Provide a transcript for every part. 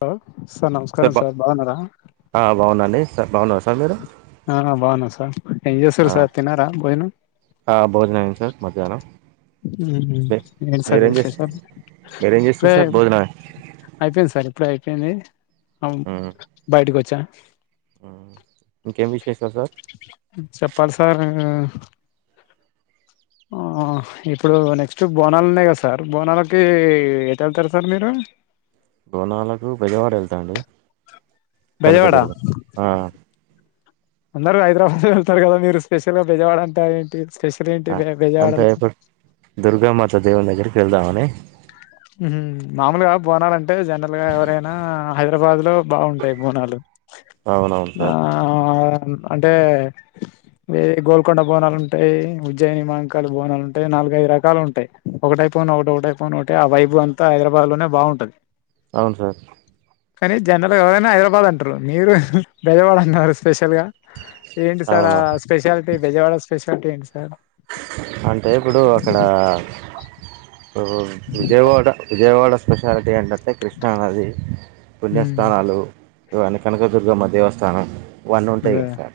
Hello sir sir నమస్కారం బా sir బావున్నారా ఆ బావున్నండి సర్ బాగున్నారా సార్ మీరు ఆ బావున్న సార్ ఎం ఆ చేస్తునారు సార్ తిన్నారా భోజనం ఆ భోజనం అయ్యింది సార్ మధ్యాహ్నం ఉహూ మీ ఏంటి సార్ మీరేం చేస్త విశేషలు మీరేం చేస్తున్నారు సార్ లేద్ భోజనమే అయిపోయింది సార్ ఇప్పుడే అయిపోయింది అవును ఉమ్ బయటకి వచ్చా ఇంకేం విశేషాలు సార్ చెప్పాలి సార్ ఉమ్ ఆ ఇప్పుడు నెక్స్ట్ బోనాలు ఉన్నాయి కదా సార్ బోనాలకి ఎటల్తారు సార్ మీరు బోనాలకు బెజవాడ వెళ్తా అండి బెజవాడ కనకదుర్గం ఆ అందరు హైదరాబాద్ వెళ్తరు కదా మీరు స్పెషల్ గా బెజవాడ అంటారు ఏంటి స్పెషల్ ఏంటి బె బెజవాడలో దుర్గామాతా దేవుని దగ్గరికెళ్దామని ఉహు మామూలుగా బోనాలంటే జనరల్గా ఎవరైనా హైదరాబాద్ లో బాగుంటయి బోనాలు అవునవును సార్ ఆ ఆ అంటే ఏ గోల్కొండ బోనాలు ఉంటాయి, ఉజ్యయని మహంకాలీ బోనాలు ఉంటాయి, నాలుగైదు రకాలు ఉంటాయి. ఒకటైపోను ఒకటి ఒకటైపోను ఒకటి ఆ వెబ్ అంతా హైదరాబాద్ లోనే బాగుంటది అవున్ సార్ కానీ జనరల్గా ఎవరైనా హైదరాబాద్ అంటరు మీరు బెజవాడ అన్నారు స్పెషల్ గా ఏంటి సార్ ఆ అవును స్పెషల్టీ బెజవాడ స్పెషల్టీ ఏంటి సార్ అంటే ఇప్పుడు అక్కడా ఊ విజయవాడ విజయవాడ స్పెషాలిటీ ఏంటంటే కృష్ణా నది ఉమ్, పుణ్యస్థానాలు ఇవన్ని కనకదుర్గమ్మ దేవస్థానం అవన్నీ ఉంటయి అదే కదా సార్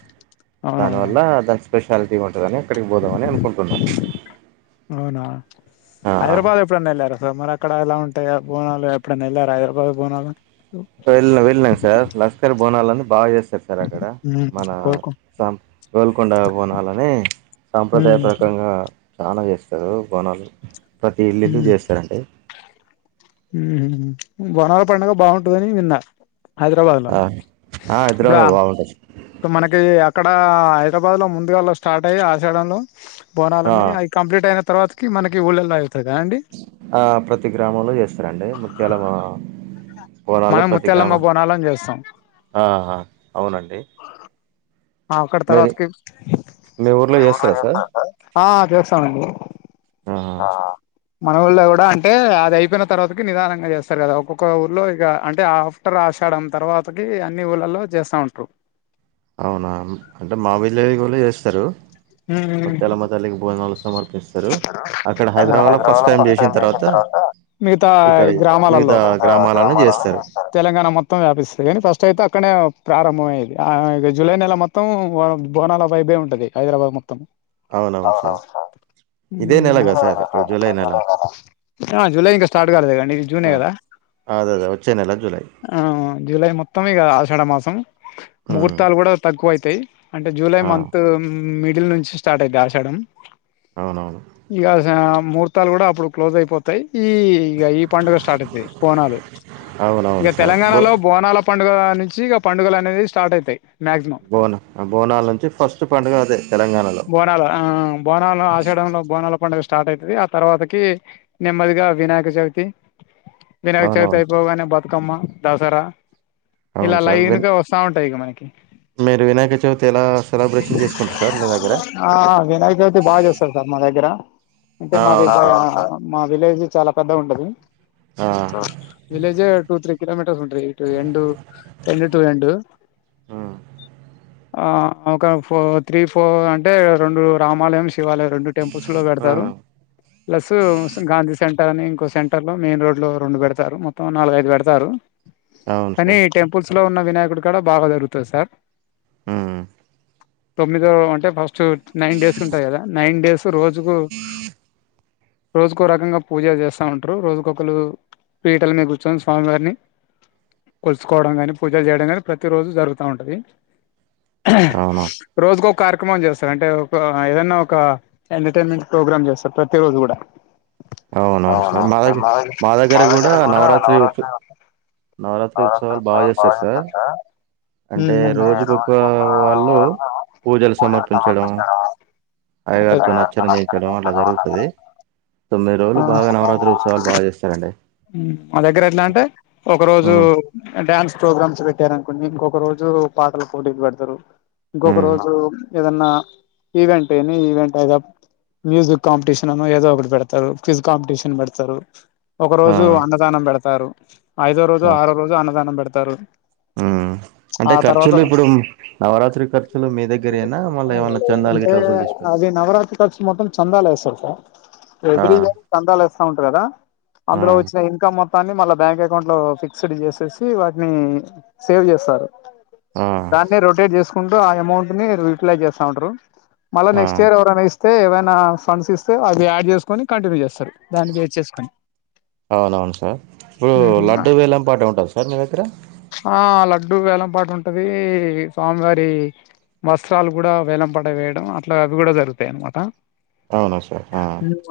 అవునవును దానివల్ల దాని స్పెషాలిటీ ఉంటుందని అక్కడికి పోదమని అనుకుంటున్నా అవునా ఆ. హైదరబాద్ ఎప్పుడన్నా వెళ్లారా సర్ మరి అక్కడ ఎలా ఉంటాయో బోనాలు ఎప్పుడన్న ఎళ్లార హైదరాబాద్ బోనాలు వెళ్ళ వెళ్ళాను సార్ లష్కర్ బోనాలని బాగా చేస్తారు సార్ అక్కడ ఉమ్, మనా కోరుకో సం గోల్కొండ బోనాలని సాంప్రదాయ ఉమ్, ప్రకంగా చానా చేస్తరు బోనాలు ప్రతీ ఇల్లిల్లు చేస్తరండి ఉమ్ హు బోణాల పండగ బాగుంటుదని విన్నా హైదరాబాద్ లా ఆ, ఆ, ఇప్పుడా హైదరాబాద్ బాగుంటుంది సో మనకి అక్కడ హైదరాబాద్ లో ముందుగాల స్టార్ట్ అయ్యి ఆషాఢంలో ఆ, బోనాలన్నీ అవి కంప్లీట్ అయిన తర్వాతకి మనకి ఊళ్ళల్లో అయితదా అండి ఆ ప్రతి గ్రామంలో చేస్తరండి ముత్యాలమ మనం ముత్యాలమ్మ బోనాలను చేస్తం ఆహ అవునండి ఆ అక్కడ మీరు తర్వాతకి మీ ఊర్లో చేస్తరా సర్ ఆ చేస్తామండి ఆహా మన ఊళ్ళో కూడా అంటే అది అయిపోయిన తర్వాతకి నిదానంగా చేస్తరు కదా ఒక్కొక్క ఊర్లో ఇగ అంటే ఆ ఆఫ్టర్ ఆషాడం తర్వాతకి అన్ని ఊళ్ళల్లో చేస్తా ఉంట్రు అవునా అంటే మా విలేజ్ల కూడా చేస్తరు ఉమ్ ముత్యాలమ్మ తల్లికి భోనాలు సమర్పిస్తరు అక్కడ హైదరాబాద్ లా ఫస్ట్ టైం చేసిన తర్వాత ఇక్కడ గ్రామాలలో మిగతా గ్రామాలల్ల గ్రామాలలో చేస్తరు చేస్తారు తెలంగాణ మొత్తం వ్యాపిస్తది గనీ ఫస్ట్ అయితే అక్కడ్నే ప్రారంభమయేది ఆ జూలై నెల మొత్తం మొత్తం బోనాల వైబే ఎ ఉంటది హైదరాబాద్ మొత్తం అవునవును సర్ జూలై నెల జూలై ఇంకా స్టార్ట్ కాలేదు కాదండి ఇది జూనే కదా అదే అదే వచ్చే నెల జూలై ఆ జులై మొత్తం ఇగ ఆషాఢ మాసం ఉమ్, ముహూర్తాలు కూడా తక్కువ అయితయి అంటే జూలై ఆ, మంత్ మిడిల్ నుంచి స్టార్ట్ అయితై ఆషాడం అవును అవును ఇగా ఆశ ముహూర్తాలు కూడా అప్పుడు క్లోజ్ అయిపోతాయి ఈ ఇగ ఈ పండుగ స్టార్ట్ అయితాయి బోనాలు అవునవును ఇగా సార్ బో తెలంగాణలో బోనాల పండుగ నుంచి ఇగ పండుగలు అనేది స్టార్ట్ అయితయి మాక్సిమం బోనా బోనాల నుంచి ఫస్ట్ పండుగ అదే తెలంగాణలో బోనాల ఆ బోనాల ఆషాడం లో బోనాల పండుగ స్టార్ట్ అయితది ఆ తర్వాతకి నిమ్మదిగా వినాయక చవితి వినాయక చవితి అవునవును అయిపోగానే బతుకమ్మ దసరా ఇలా అవును సార్ లైన్ విన్ గా వస్త స్తా ఉంటాయి ఇగ మనకి మీరు వినాయక చవితి ఎలా సెలబ్రేషన్ చేసుకుంటారు సార్ మీ దగ్గర ఆ వినాయక చవితి బాగా చేస్తారు సార్ మా దగ్గర అంటే ఆ, మా అవును దగ్గర సార్ మా విలేజ్ చాలా పెద్దగా ఉంటది ఆ, విలేజ్ టూ త్రీ కిలోమీటర్స్ ఉంటది ఇటు ఎండ్ ఎండ్ టు ఎండ్ ఆ ఆ ఒక ఫోర్ త్రీ ఫోర్ అంటే రెండు రామాలయం శివాలయం రెండు టెంపుల్స్ లో గడతారు ఉమ్, ప్లస్ గాంధీ సెంటర్ అని ఇంకో సెంటర్ లో మెయిన్ రోడ్ లో రెండు పెడతారు మొత్తం నాలుగఐదు పెడతారు అవును కానీ సార్ టెంపుల్స్ లో ఉన్న వినాయకుడు కూడా బాగా జరుగుతది సార్ ఉహు తొమ్మిదో అంటే ఫస్ట్ నైన్ డేస్ ఉంటాయి కదా నైన్ డేస్ రోజుకు రోజుకో రకంగా పూజ చేస్తా ఉంటారు రోజుకొకళు పీటలు మీ కూర్చుని స్వామి వారిని కొలుసుకోవడం గానీ పూజలు చేయడం నీ ప్రతి రోజు జరుగుతా ఉంటది అవును రోజుకు ఒక కార్యక్రమం చేస్తారు అంటే ఒక ఏదన్నా ఒక ఎంటర్టైన్మెంట్ ప్రోగ్రామ్ చేస్తారు ప్రతి రోజు కూడా అవునవును సార్ మా దగ్గర మా దగ్గర కూడా నవరాత్రి వుచ్ నవరాత్రి ఉత్సవాలు బాగా చేస్తారు సార్ రోజు అంటే రోజుకొక్క వాళ్ళు పూజలు సమర్పించడం ముగ్గురు వాళ్ళు అయ్యగారితో నచ్చనం చేయించడం మూడు అట్లా జరుగుతది పెట్టడం తొమ్మిది రోజులు బాగా నవరాత్రి ఉత్సవాలు బాగా చేస్తారండి మా దగ్గర ఎట్లా అంటే ఒక రోజు ఉమ్ డ్యాన్స్ ప్రోగ్రామ్స్ పెట్టారు అనుకుని ఇంకొక రోజు పాటలు పోటీ పెడతారు ఇంకో ఉమ్ కరోజు ఏదన్నా ఈవెంట్ ఏని ఈవెంట్ అయిద మ్యూజిక్ కాంపిటషన్ అన్ ఏదోఒకటి పెడతారు క్విజ్ కాంపిటేషన్ పెడతారు ఒక ఆ రోజు అన్నదానం పెడతారు ఐదో రోజు ఆ ఆరో రోజు అన్నదానం పెడతారు ఉమ్ అంటే ఆ ఖర్చులు తర్వాత ఇప్పుడు నవరాత్రి ఖర్చులు మీ దగ్గరేనా మళ్ళీ ఏమైన్నా చందాలు అంటే గిట్లా వసూలు చేస్ అది నవరాత్రి కాచులు మొత్తం చందా లేస్తామ్ సార్ ఆ ఎవ్రీ ఇయర్ చందాలు ఎస్తా ఉంటారు కదా ఆ అందులో వచ్చిన ఇన్కమ్ మొత్ దాన్ని మళ్ళ బ్యాంక్ అకౌంట్ లో ఫిక్స్డ్ చేసేసి వాటిని సేవ్ చేస్తారు ఆ దాన్ని రొటేట్ చేసుకుంటూ ఆ అమౌంట్ ని రిప్లై చేస్తా ఉంటారు మళ్ళా ఆ నెక్స్ట్ ఇయర్ ఎవరనా ఎస్ టె ఏమైనా ఫండ్స్ ఇస్తే అవి యాడ్ చేసుకొని కంటిన్యూ చేస్తారు దాన్ని బేస్ చేసుకొని అవునవును సార్ ఇప్పుడు లడ్డు వేలం పాట ఉంటది సార్ మీ దగ్గర ఆ లడ్డుూ వేలంపాటు ఉంటది స్వామివారి వస్త్రాలు కూడా వేలం పడ వేయడం అట్లా అవి కూడా జరుగుతాయి అనమాట అవును సార్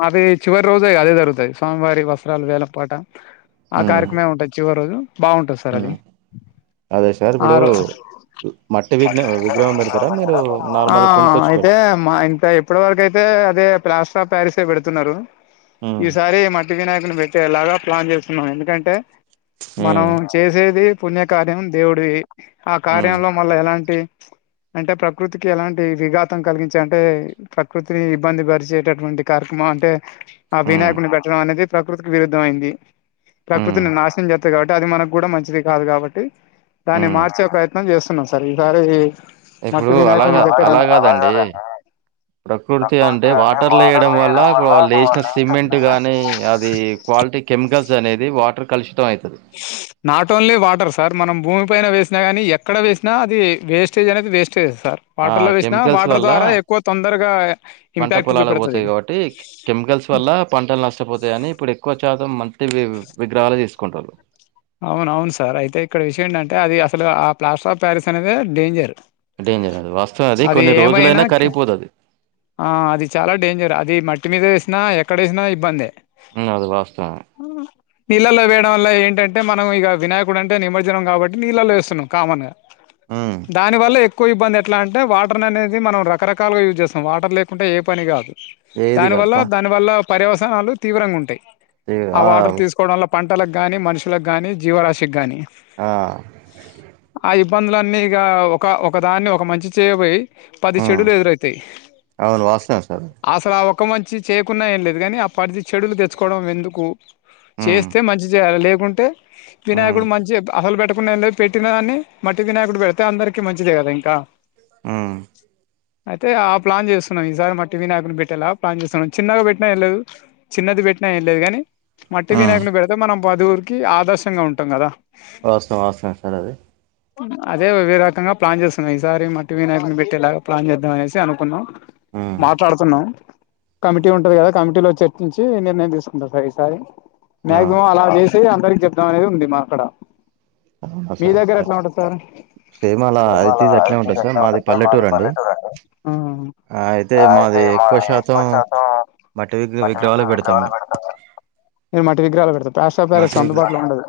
అవి చివరి రోజేగా అదే జరుగుతాయి స్వామివారి వస్త్రాలు వేలంపాట ఆ ఉమ్ కార్యక్రమే ఉంటది చివరి రోజు బాగుంటంది సర అది ఉమ్ అదే సార్ ఇప్పుడు ఆరు మట్టి విగ్న విగ్రహం పెడతర మీరు ఆ నార్మల్ కొనుకొచ్చి పేడ్ అయితే మా ఇంట్ల ఇప్పటి వరకయితే అదే ప్లాస్ట ప్యారిస్ పెడుతున్నరు ఉమ్ ఈసారి మట్ వినాయకుని పెట్టేలాగా ప్లాన్ చేస్తున్నాం ఎందుకంటే మనం ఉమ్ చేసేది పుణ్య కార్యం దేవుడిది ఆ ఉమ్ కార్యంలో మళ్ళ ఎలాంటి అంటే ప్రకృతికి ఎలాంటి విఘాతం కలిగించే అంటే ప్రకృతిని ఇబ్బంది పరిచేటటువంటి కార్యక్రమం అంటే ఆ ఉమ్ వినాయకుని పెట్టడం అనేది ప్రకృతికి విరుద్ధమయింది ఉమ్ ప్రకృతిని నాశనం జె కాబట్టి అది మనకు గుడ మంచిది కాదు కాబట్టి దాన్ని ఉమ్ మార్చే ప్రయత్నం చేస్తున్నాం సార్ ఈసారి మట్టి ఇప్పుడు అలగ వినాయకుడిని పెట్టడం అలా గాదండి ప్రకృతి అంటే వాటర్ల ఏయడం వల్ల వాళ్ళు ఏసిన సిమెంట్ గాని అది క్వాలిటీ కెమికల్స్ అనేది వాటర్ కలుషితం అయితది నాట్ ఓన్లీ వాటర్ సార్ మనం భూమి పైన వేసినా గానీ ఎక్కడ వేసినా అది వేస్టేజ్ అనేది వేస్టేజ్ సార్ ఆ వాటర్ లో వేసినా కెమికల్స్ వాటర్ వల్ల ద్వారా ఎక్కువ తొందరగా పంట ఇంపాక్టుగ పొలాలకు పడతది పోతాయి కాబట్టి కెమికల్స్ వల్ల పంటలు నష్టపోతాయని ఇప్పుడు ఎక్కువ శాతం మట్టివి విగ్రహాలే తీసుకుంటరు అవునవున్ సార్ అయితే ఇక్కడ విషయం ఏంటంటే అది అసలు ఆ ప్లాస్టర్ ఆఫ్ ప్యారిస్ అనేదే డేంజర్ డేంజర్ అది వాస్తవమే అది కొన్ని ఏమైనా రోజులైనా కి కరిగిపోతది ఆ అది చాలా డేంజర్ అది మట్టి మీద వేసినా ఎక్కడ ఏసినా ఇబ్బందే ఆ అది వాస్తవమే నీళ్ళల్లో వేయడం వల్ల ఏంట టే మనం ఇగ వినాయకుడంటే నిమజ్జనం కాబట్టి నీళ్ళలో వేస్తున్నాం కామన్గా ఆ దాని వల్ల ఎక్కువ ఇబ్బంది ఎట్ల అంటే వాటర్ అనేది మనం రకరకాలుగా యూజ్ చేస్తాం వాటర్ లేకుంటే ఏ పని గాదు ఏది దాని కాదు వల్ల పా దాని వల్ల పర్యవసనాలు తీవ్రంగుంటయ్ ఆ వాటర్ తీస్ కోడంలో పంటల గాని మనుషుల గానీ జీవరాశిగ్గాని ఆ ఆ ఇబ్బందులన్నీ ఇగా ఒక ఒక దాన్ని ఒక మంచి చేయబోయి పది ఉమ్ చెడులు ఎదురైతయ్ అవును వాస్తవం సార్ అసల ఆ ఒక్క మంచి చేయకున్నా ఏం లేదు కానీ ఆ పది చెడులు తెచ్చుకోడం ఎందుకు ఉమ్ చేస్తే మంచి చేయాలె లేకుంటే ఉమ్ వినాయకుడు మంచి అసలు పెట్టకున్నె లే పెట్టిన గాని మట్టి వినాయకుడు పెడితే అందరికి మంచిదే గదా ఇంకా హ్మ్ అయితే ఆ ప్లాన్ చేస్తున్నాం ఈసారి మట్టి వినాయకుడిని పెట్టేలా ప్లాన్ చేస్తున్నాం చిన్నగా పెట్టినా ఏం లేదు చిన్నది పెట్టిన ఏం లేదు గాని మట్టి ఉమ్ వినాయకుని పెడితే మనం పదవురికి ఆదర్శంగా ఉంటాం కదా వాస్తవం వాస్తవమే సార్ అది అదే వి రకంగా ప్లాన్ చేస్తున్నా ఈసారి మట్టి వినాయకుని పెట్టేలాగా ప్లాన్ చేద్దాం అనేసి అనుకున్నాం ఉమ్ మాట్లాడుతున్నాం కమిటీ ఉమ్, ఉంటది గదా కమిటీలో వచ్చే నించి నిర్ణయం తీసుకుంటా సార్ ఈసారి ఆ మాక్సిమం అలా చె అందరికీ చెప్దామనే ఉంది మా అక్కడ అవునా మీ సార్ దగ్గర ఎట్లా ఉంటది సారు సేమ్ అలా ఇట్ ఏమలా ఈజ్ అట్లే ఉంటది అంత ఉంటంది సార్ మాది పల్లెటూరు అండి మ్ ఆ అయితే మాది ఎక్కువ శాతం విగ్ర మట్టి విగ్రహాలు పెడతాం విగ్రహాలే మేము పెడతాను నేను మట్టి విగ్రహాలు పెడతాను ప్లస్టర్ ఆఫ్ ప్యారస్ మట్టి విగ్ర అందుబాటులో ఉండదు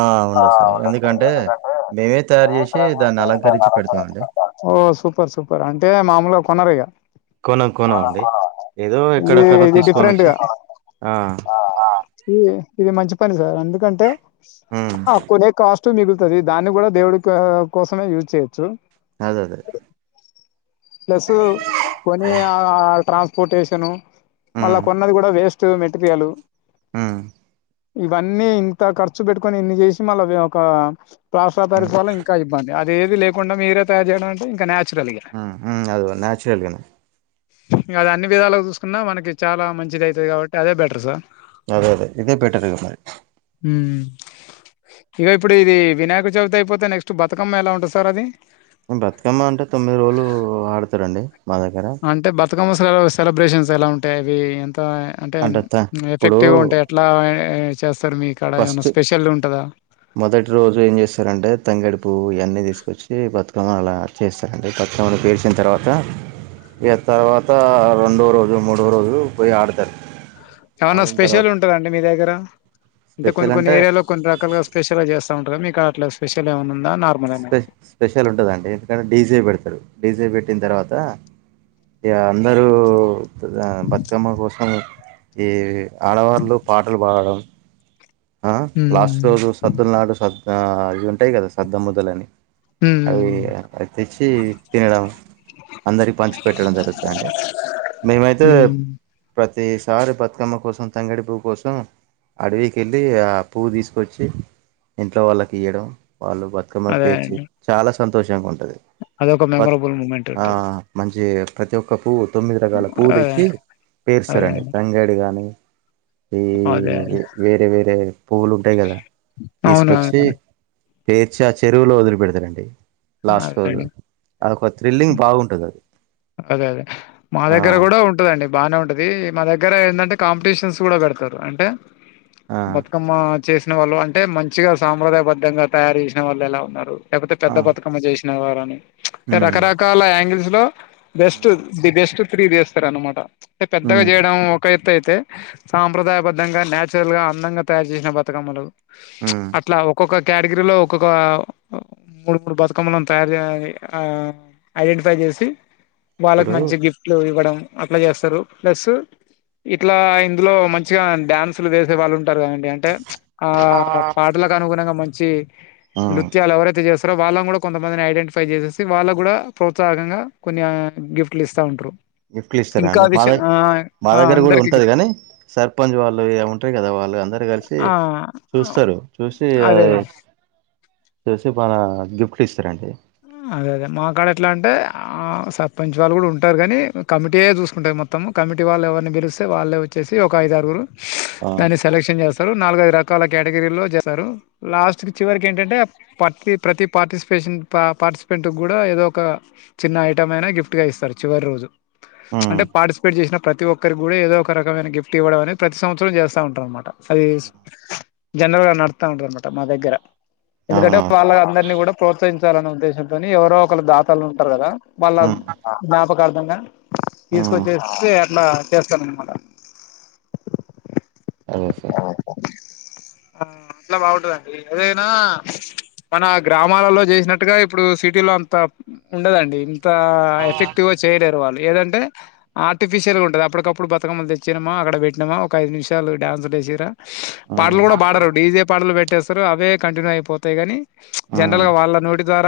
ఆ ఉండదు సార్ ఎందుకంటే మేమే తయారు చేసి దాన్ని అలంకరించి పెడతామండి ఓ సూపర్ సూపర్ అంటే మామూలుగ కొనరిగ కొనం కొనం అండి ఏదో ఇది ఎక్కడెక్కనో ఇది తీసుకొనొచ్చి డిఫరెంట్గా అ ఆ ఈ ఇది మంచి పని సార్ ఎందుకంటే ఉమ్ ఆ కొనే కాస్ట్ ర్చు మిగులుతది దాన్ని కూడా దేవుడికా కోసమే యూజ్ చేయొచ్చు అదదే ప్లస్సు కొని ఆ ట్రాన్స్పోర్టేషను మళ్ళ ఉమ్ కొన్నది కూడా వేస్ స్టు మెటెరియలు ఉమ్ ఈ వన్నీ ఇంత ఖర్చు పెట్టుకొని ఇన్ని చేసి మళ్ళ ఒక ప్లస్టర్ ఆఫ్ ఉమ్ ప్యారిస్ వల్ల ఇంకా బా అదేది లేకుండా మిరే తయారు చేయనంటే ఇంకా నేచురల్ ఇగ మ్ అదుగో న్యాచురల్గానే గ అది అన్ని విధాలగా చూసుకున్నా మనకి చాలా మంచిది అయితది కాబట్టి అదే బెటర్ సార్ అదే అదే ఇదే బెటరు మరీ ఉ ఇగో ఇప్పుడు ఇది వినాయక చవితి అయిపోతే నెక్స్ట్ బతుకమ్మ ఎలా ఉంటాది సార్ అది. బతుకమ్మ అంటే తొమ్మిది రోజులు ఆడతారండి మా దగ్గర. అంటే బతుకమ్మ అసలు సెలబ్రేషన్స్ ఎలా ఉంటాయి అవి ఎంత అంటే త ఇప్పుడు ఎఫెక్టివ్గా ఉంటాయా. ఎట్లా యే చేస్తారు మీ కాడ ఏమైనా ఫస్ట్ స్పెషల్ ఉంటాదా. మొదటి రోజు ఏం చేస్తారంటే తంగడి పువ్వు ఇవన్నీ తీసుకొచ్చి బతుకమ్మ అలా చేస్తారండి పక్కనోళ్లు పెసిన తర్వాత ఇక తర్వాత రెండో రోజు మూడో రోజు పోయి ఆడతారు. ఏమన్నా ఆడిన స్పెషల్ తర్వాత ఉంటాందండి మీ దగ్గర అంటే కొన్ని కొన్ని ఏరియాలో కొన్ని రకాలుగా స్పెషల్ చేస్తా ఉంటారు మీకాడ అట్లా స్పెషల్ ఏమన్న ఉందా నార్మ్ స్పె స్పెషల్ ఉంటందండి ఎందుకంటే డీజే పెడతారు డీజే పెట్టిన తర్వాత ఇగా అందరూ ద బతుకమ్మ కోసం ఈ ఆడవాళ్లు పాటలు పాడడం ఆ లాస్ట్ హ్మ్. రోజు సద్దుల నాడు సద్ ఆ ఇవి ఉంటాయి కదా సద్ద ముద్దలని అవి హ్మ్. తెచ్చి తినడం అందరికి పంచి పెట్టడం జరుగుతండి మేమైతే హ్మ్. ప్రతిసారి బతుకమ్మ కోసం తంగడి పువ్వు కోసం అడవి కెళ్ళి ఆ పువ్వు తీసుకొచ్చి ఇంట్లో వాళ్ళకి ఇయడం వాళ్ళు బతుకమ్మ అదే పేర్చి అండి. చాలా సంతోషంగా ఉంటాది అదొక బత్ మెమరబుల్ మూమెంట్ ఆ ఉంటది. మంచి ప్రతి ఒక్క పువ్వు తొమ్మిది రకాల పువ్వు అదే. తెచ్చి అదే పేరుస్తారండి అండి. తంగాడి గానీ ఈ అదే. వేరే వేరే పువ్వులు ఉంటాయి కదా తీసుకొచ్చి అవునవును. పేర్చి ఆ చెరువులో వదిలి పెడతారండి లాస్ట్ అదే రోజు అండి. అది ఒక థ్రిల్లింగ్ బాగుంటది అది అదే అదే మా ఆ దగ్గర కూడా ఉంటాదండి బాగానే ఉంటాది మా దగ్గర ఎందంటే కాంపిటీషన్స్ కూడా పెడతారు అంటే ఆ బత్ బతుకమ్మ చేసిన వాళ్ళు అంటే మంచిగా సాంప్రదాయ బద్దంగా తయారు చేసిన వాళ్ళు ఎలా ఉన్నారు లేకపోతే ఆ పెద్ద బ తుకమ్మ చేసిన వారని చ్ అంటే ఉమ్ రకరకాల యాంగిల్స్లో బెస్టు ది బెస్టు త్రీ తీస్తారా అనమాట అ పెద్దగా ఉమ్ చేయడం ఒక ఎత్ త్తు అయితే సాంప్రదాయ బద్ధంగా నచురల్గా అందంగా తయారు చేసిన బతుకమ్మలు చ్ ఉమ్ అట్లా ఒక్కొక్క కేటగిరలో ఒక్కొక్క మూడు మూడు బత్ బతుకమ్మల్ని తయారు ఆ ఐడెంటిఫై చేసి వాళ్ళకి ఇప్పుడు మంచి గిఫ్ట్ ఇట్లు ఇవ్వడం అట్లా చేస్తారు ప్లస్సు ఇట్లా ఇందులో మంచిగా డ్యాన్సులు వేసే వాళ్ళు ఉంటారు కదండి అంటే చ్ ఆ పాటలకు అనుగుణంగా మంచి ఉమ్ నృత్యాలు ఎవరైతే చేస్తారో వాళ్ళను కూడా కొంతమందిని ఐడెంటిఫై చేసేసి వాళ్ళ కూడా ప్రోత్సాహకంగా కొన్ని గిఫ్టలు ఇస్తా ఉంటారు. గిఫ్టలు ఇస్తారా ఇంకా అండి విషయం మాదై ఆ మా ఆ! దగ్గర కూడా అందరికి ఉంటాది గిఫ్ట్ కాని సర్పంచ్ వాళ్ళు ఏమో ఉంటే కదా వాళ్ళు అందరు కలిసి ఆ చూస్తారు చూసి అదే అయి [inaudible] చూసి బన గిఫ్ట్లు ఇస్తారండి అదే అదే మా కాడ ఎట్లా అంటే ఆ సర్పంచ్ వాళ్ళు కూడా ఉంటారు కాని కమిటీయే చూసుకుంటాది మొత్తం. మొత్తం కమిటీ వాళ్ళు ఎవరిని పిలిస్తే వాళ్ళే వచ్చేసి ఒక ఐదరుగురు స్ ఆ కనిష్ కలెక్షన్ చేస్తారు నాలుగైదు రకాల కేటగిరీల్లో చేస్తారు లాస్ట్కి చివరికి ఏంటంటే పత్తి ప్రతి పార్టిసిపేషన్ పా పార్టిసిపెంట్ కూడా ఏదో ఒక చిన్న ఐటమ్ అయినా గిఫ్ట్ గా ఇస్తారు చివరి రోజు. చ్ ఉమ్ అంటే పార్టిసిపేట్ చేసిన ప్రతి ఒ ఓక్కరికి గుడా ఏదో ఒక రకమైన గిఫ్టివ్వడం అనేది ప్రతి సంవత్సరం జెస్త ఉంటం అన్నమాట అది స్ జనరల్ గా నడుతా ఉంటాదనమాట మా దగ్గర ఎందుకంటే అవునవును వాళ్ళ అందరినీ కూడా ప్రోత్సహించాలనే ఉద్దేశంతోని ఎవరో ఒకరు దాతలు ఉంటారు కదా వాళ్ళం ఉమ్ హ జ్ఞాపకార్ధంగా ఉమ్ తీసుకొచ్చేస్తె అట్లా చేస్తానన్నమాట అనెసె ఆ అట్లా బాగుంటదండి ఏదైనా మన గ్రామాలలో జెసిన ట్టుగా ఇప్పుడు సిటీ లో అంత ఉండదండి ఇంత హ ఎఫెక్టివ్ గా చేయలేరు వాళ్ళు ఏదంటే ఆర్టిఫిషియల్గా ఉంటది అప్పటికప్పుడు బతుకమ్మల్ తెచ్చమా అక్కడ పెట్నామా ఒక ఐదు నిమిషాలు డాన్సులు ఏసిర్రా ఉమ్ పాటలు గుడా పాడరు డీజే పాటలు పెట్టేస్తార్ అవే కంటిన్యూ అయిపోతాయి కాని జనరల్ ఉమ్ గా వాళ్ళ నోటి ద్వారా